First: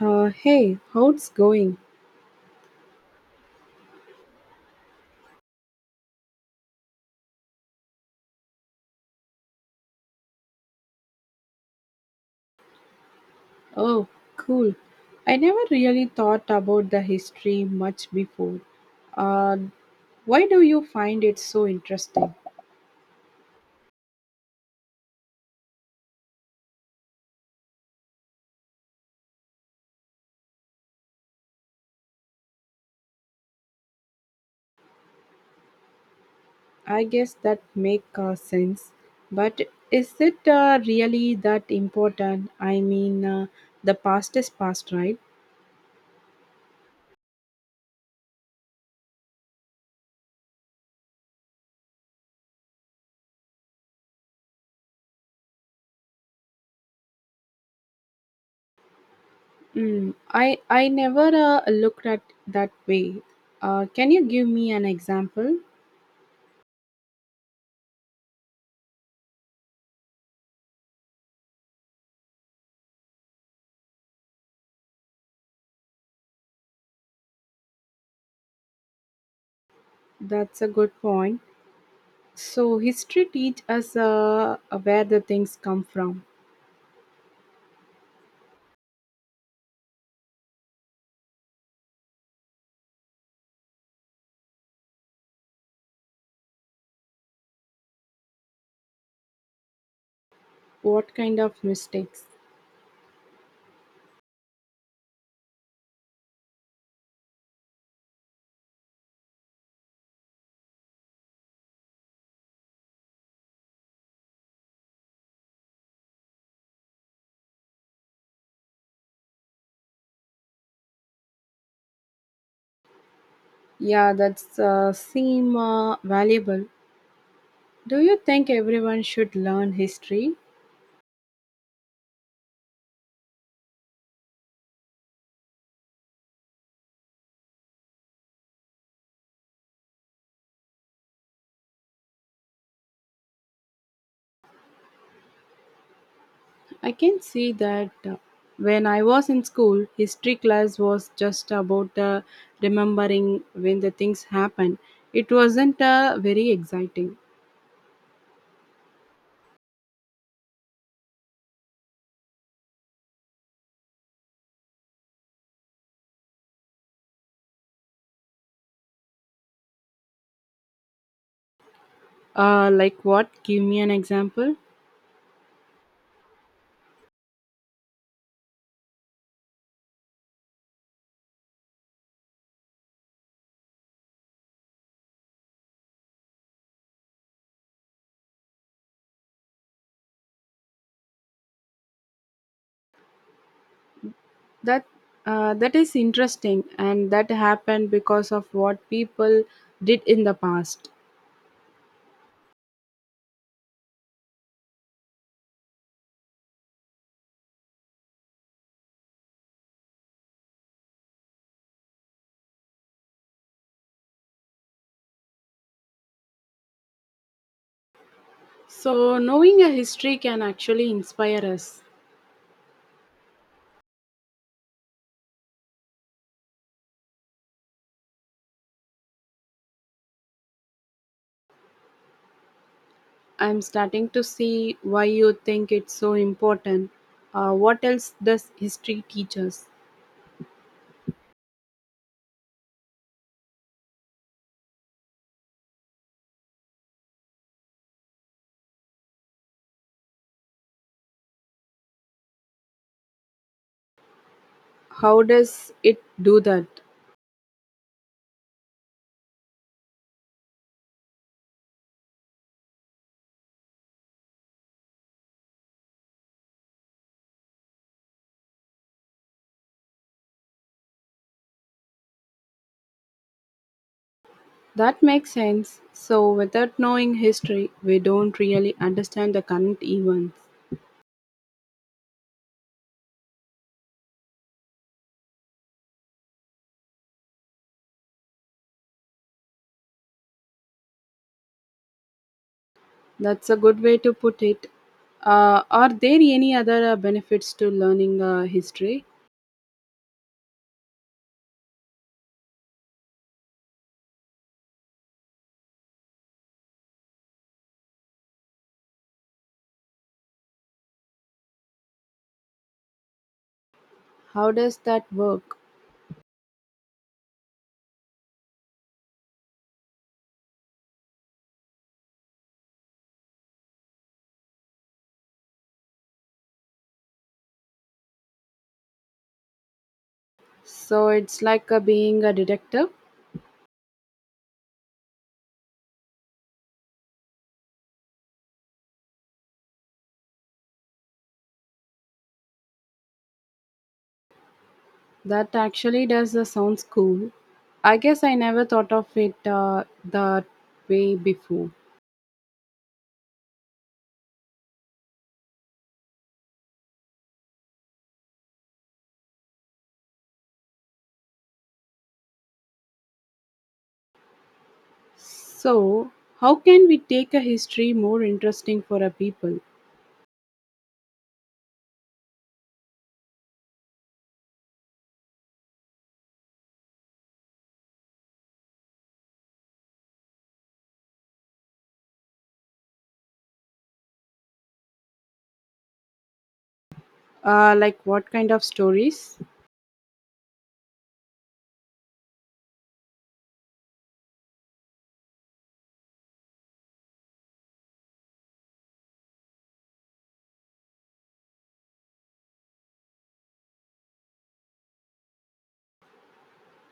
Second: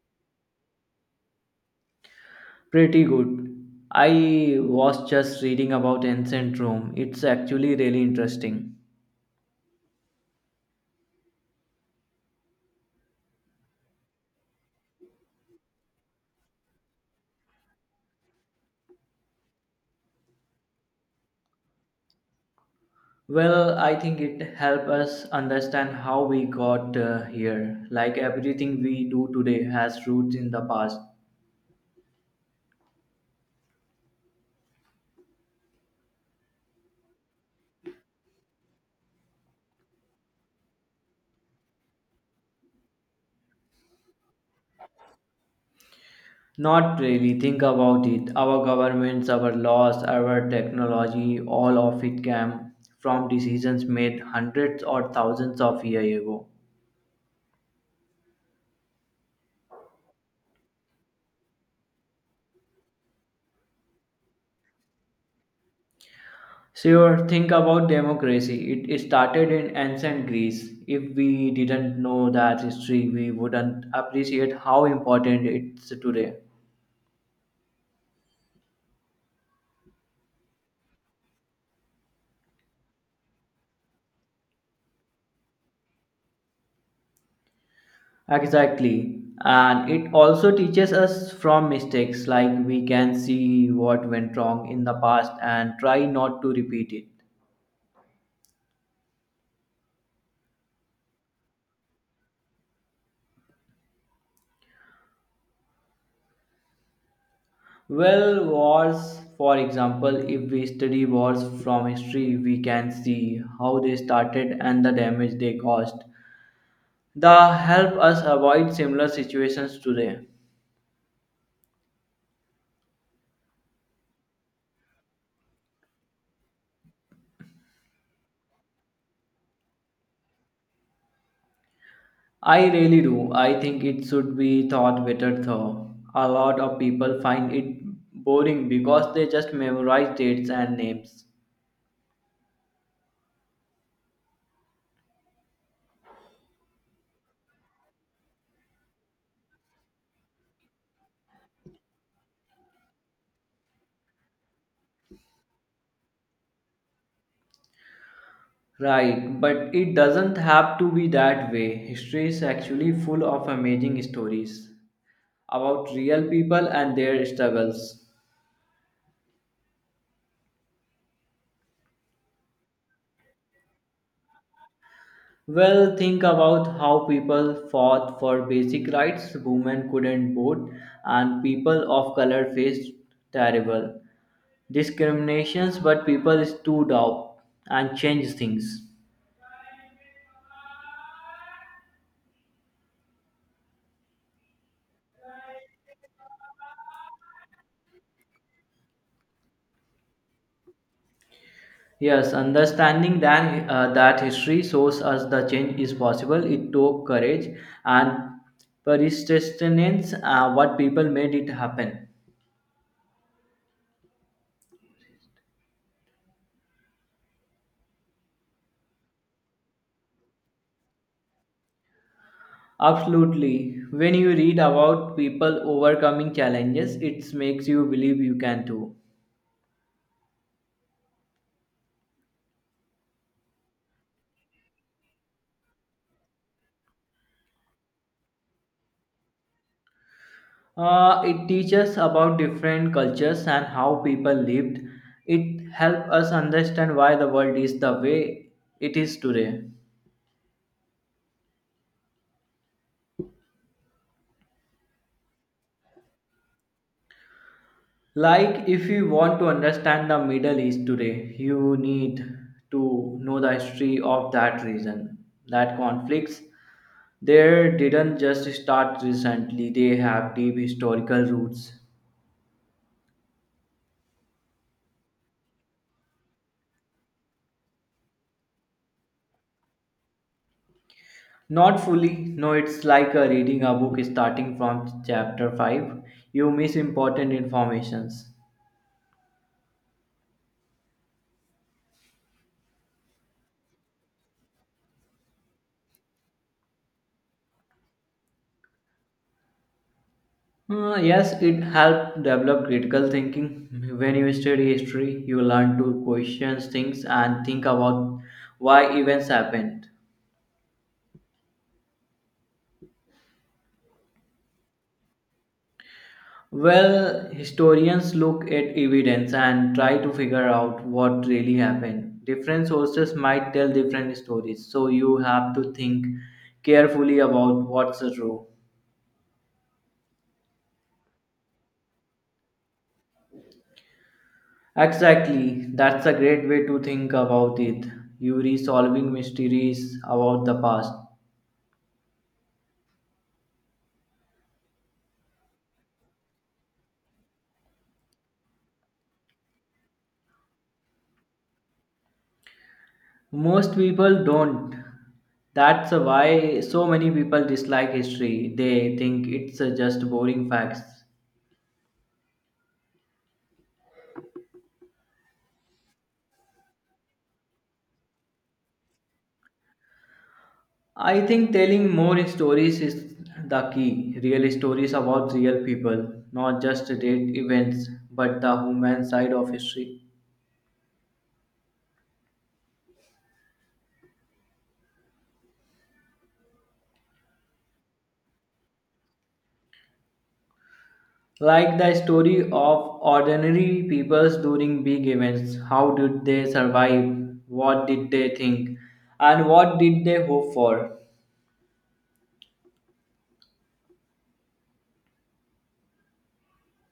Hey, how's going? Pretty good. I was just reading about ancient Rome. It's actually really interesting. Oh, cool. I never really thought about the history much before. Uh, why do you find it so interesting? Well, I think it helps us understand how we got here. Like everything we do today has roots in the past. I guess that make sense. But is it really that important? I mean, the past is past, right? Not really, think about it. Our governments, our laws, our technology, all of it came from decisions made hundreds or thousands of years ago. Mm, I never looked at that way. Can you give me an example? Sure, think about democracy. It started in ancient Greece. If we didn't know that history, we wouldn't appreciate how important it's today. That's a good point. So history teach us where the things come from, Exactly. And it also teaches us from mistakes, like we can see what went wrong in the past and try not to repeat it. what kind of mistakes. Well, wars, for example, if we study wars from history, we can see how they started and the damage they caused. That help us avoid similar situations today. Yeah, that's seem valuable. Do you think everyone should learn history? I really do. I think it should be thought better though. A lot of people find it boring because they just memorize dates and names. I can see that when I was in school, history class was just about remembering when the things happened. It wasn't very exciting. Right, but it doesn't have to be that way. History is actually full of amazing stories about real people and their struggles. Like what? Give me an example. Well, think about how people fought for basic rights. Women couldn't vote, and people of color faced terrible discriminations, but people stood up and changed things. That that is interesting, and that happened because of what people did in the past. Yes, understanding that history shows us the change is possible. It took courage and persistence, what people made it happen. So knowing a history can actually inspire us. Absolutely. When you read about people overcoming challenges, it makes you believe you can too. I'm starting to see why you think it's so important. Uh, what else does history teach us? It teaches about different cultures and how people lived. It helps us understand why the world is the way it is today. How does it do that? Like, if you want to understand the Middle East today, you need to know the history of that region, that conflicts. There didn't just start recently, they have deep historical roots. That makes sense. So without knowing history, we don't really understand the current events. Not fully. No, it's like reading a book starting from chapter 5. You miss important informations. That's a good way to put it. Are there any other benefits to learning history? Yes, it helps develop critical thinking. When you study history, you learn to question things and think about why events happened. How does that work? Well, historians look at evidence and try to figure out what really happened. Different sources might tell different stories, so you have to think carefully about what's true. So it's like being a detective. Exactly, that's a great way to think about it. You're solving mysteries about the past. That actually does sounds cool. I guess I never thought of it that way before. Most people don't. That's why so many people dislike history. They think it's just boring facts. So how can we take a history more interesting for our people? I think telling more stories is the key. Real stories about real people, not just date events, but the human side of history. Like what kind of stories? Like the story of ordinary peoples during big events. How did they survive? What did they think? And what did they hope for?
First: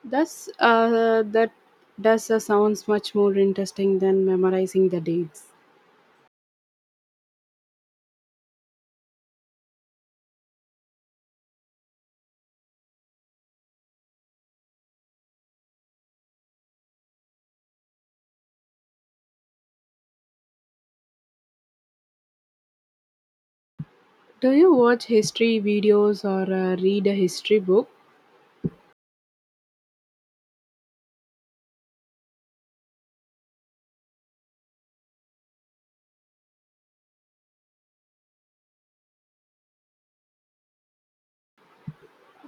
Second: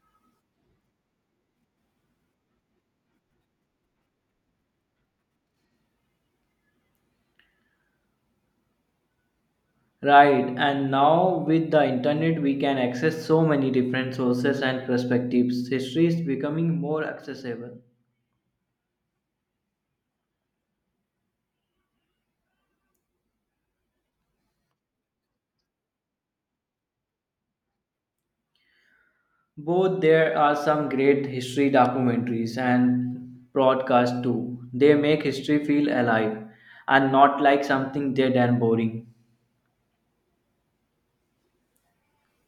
Does that does sounds much more interesting than memorizing the dates. Right, and now with the internet, we can access so many different sources and perspectives. History is becoming more accessible. Do you watch history videos or read a history book? Both there are some great history documentaries and broadcasts too. They make history feel alive and not like something dead and boring.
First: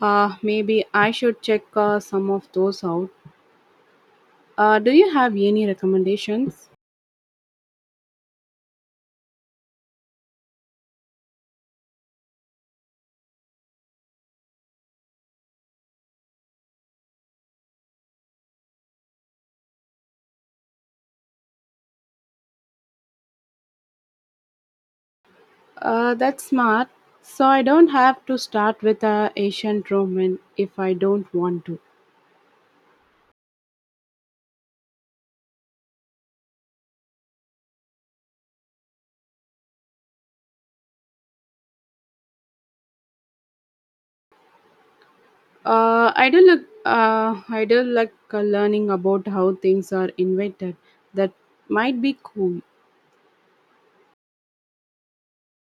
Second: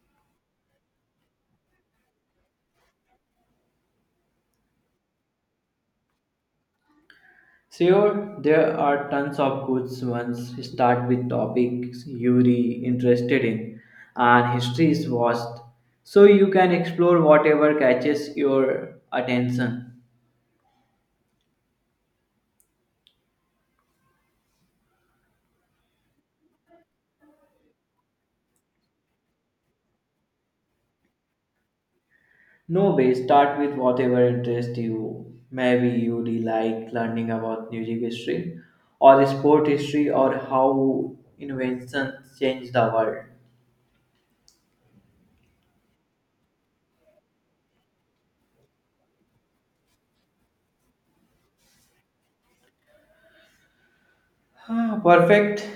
Maybe I should check some of those out. Do you have any recommendations? Sure, there are tons of good ones. Start with topics you're interested in, and history is vast, so you can explore whatever catches your attention. That's smart. So I don't have to start with ancient Roman if I don't want to. No way, start with whatever interests you. Maybe you really like learning about music history, or sport history, or how inventions change the world. I do look. I do like learning about how things are invented. That might be cool. Ah, perfect.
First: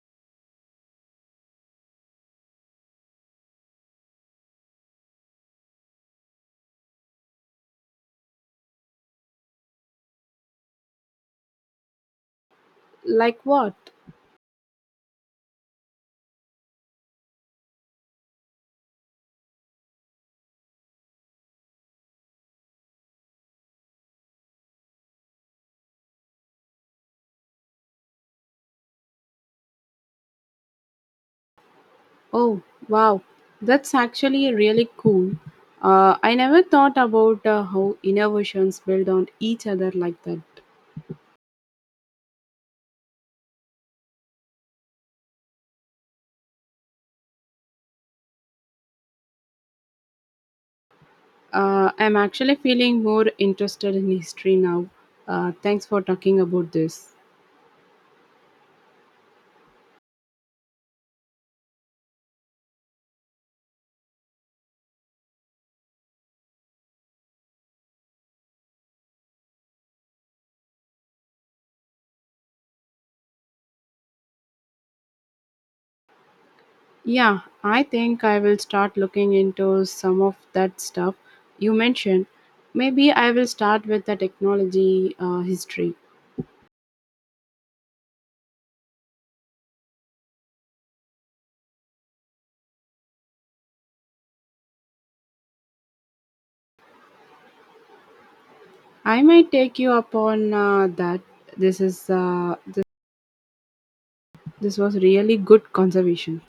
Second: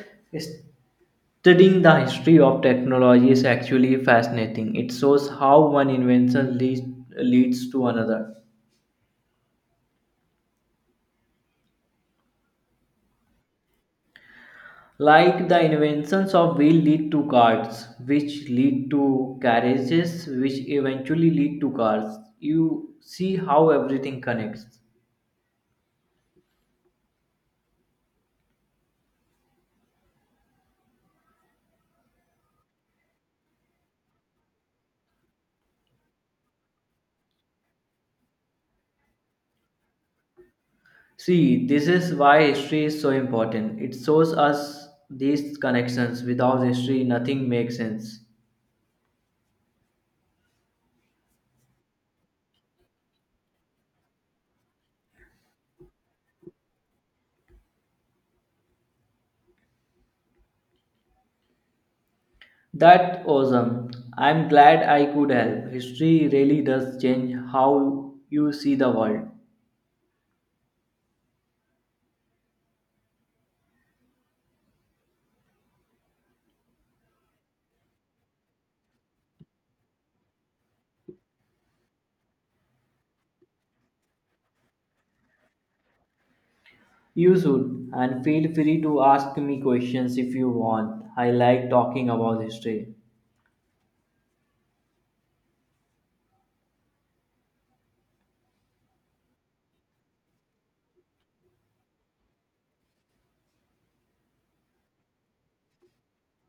Studying the history of technology is actually fascinating. It shows how one invention leads to another. Like what? Like the inventions of wheel lead to carts, which lead to carriages, which eventually lead to cars. You see how everything connects. Oh, wow. That's actually really cool. I never thought about how innovations build on each other like that. See, this is why history is so important. It shows us these connections. Without history, nothing makes sense. I'm actually feeling more interested in history now. Thanks for talking about this. That awesome. I'm glad I could help. History really does change how you see the world. Yeah, I think I will start looking into some of that stuff you mentioned. Maybe I will start with the technology history. You should, and feel free to ask me questions if you want. I like talking about history. I might take you up on that. This is uh, this, this was really good conservation.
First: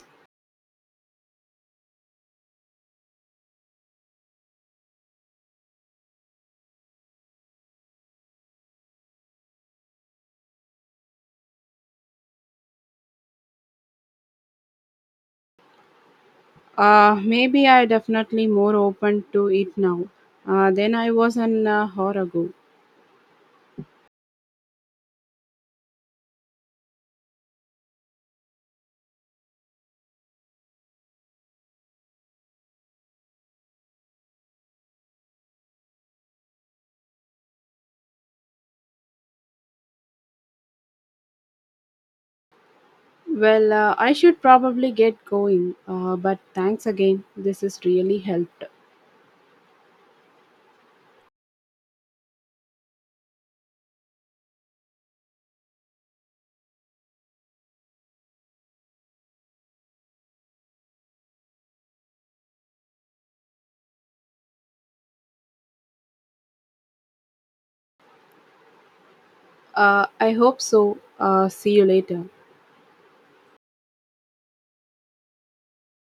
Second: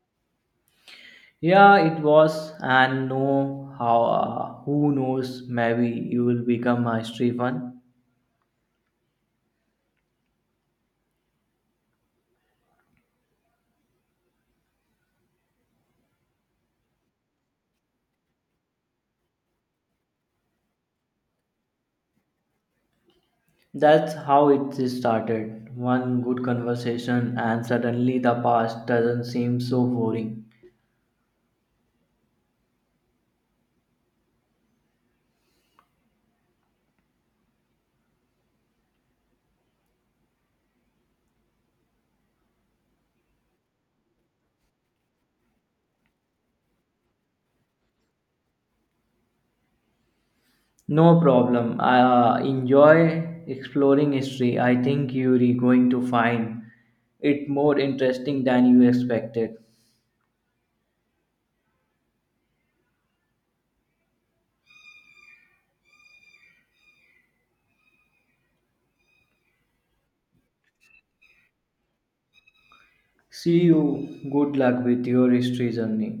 Yeah, it was, and no, how? Who knows? Maybe you will become a history fan. Maybe I definitely more open to it now than I was an hour ago. That's how it started. One good conversation, and suddenly the past doesn't seem so boring. Well, I should probably get going, but thanks again. This has really helped. No problem. I enjoy exploring history. I think you're going to find it more interesting than you expected. I hope so. See you later. See you. Good luck with your history journey.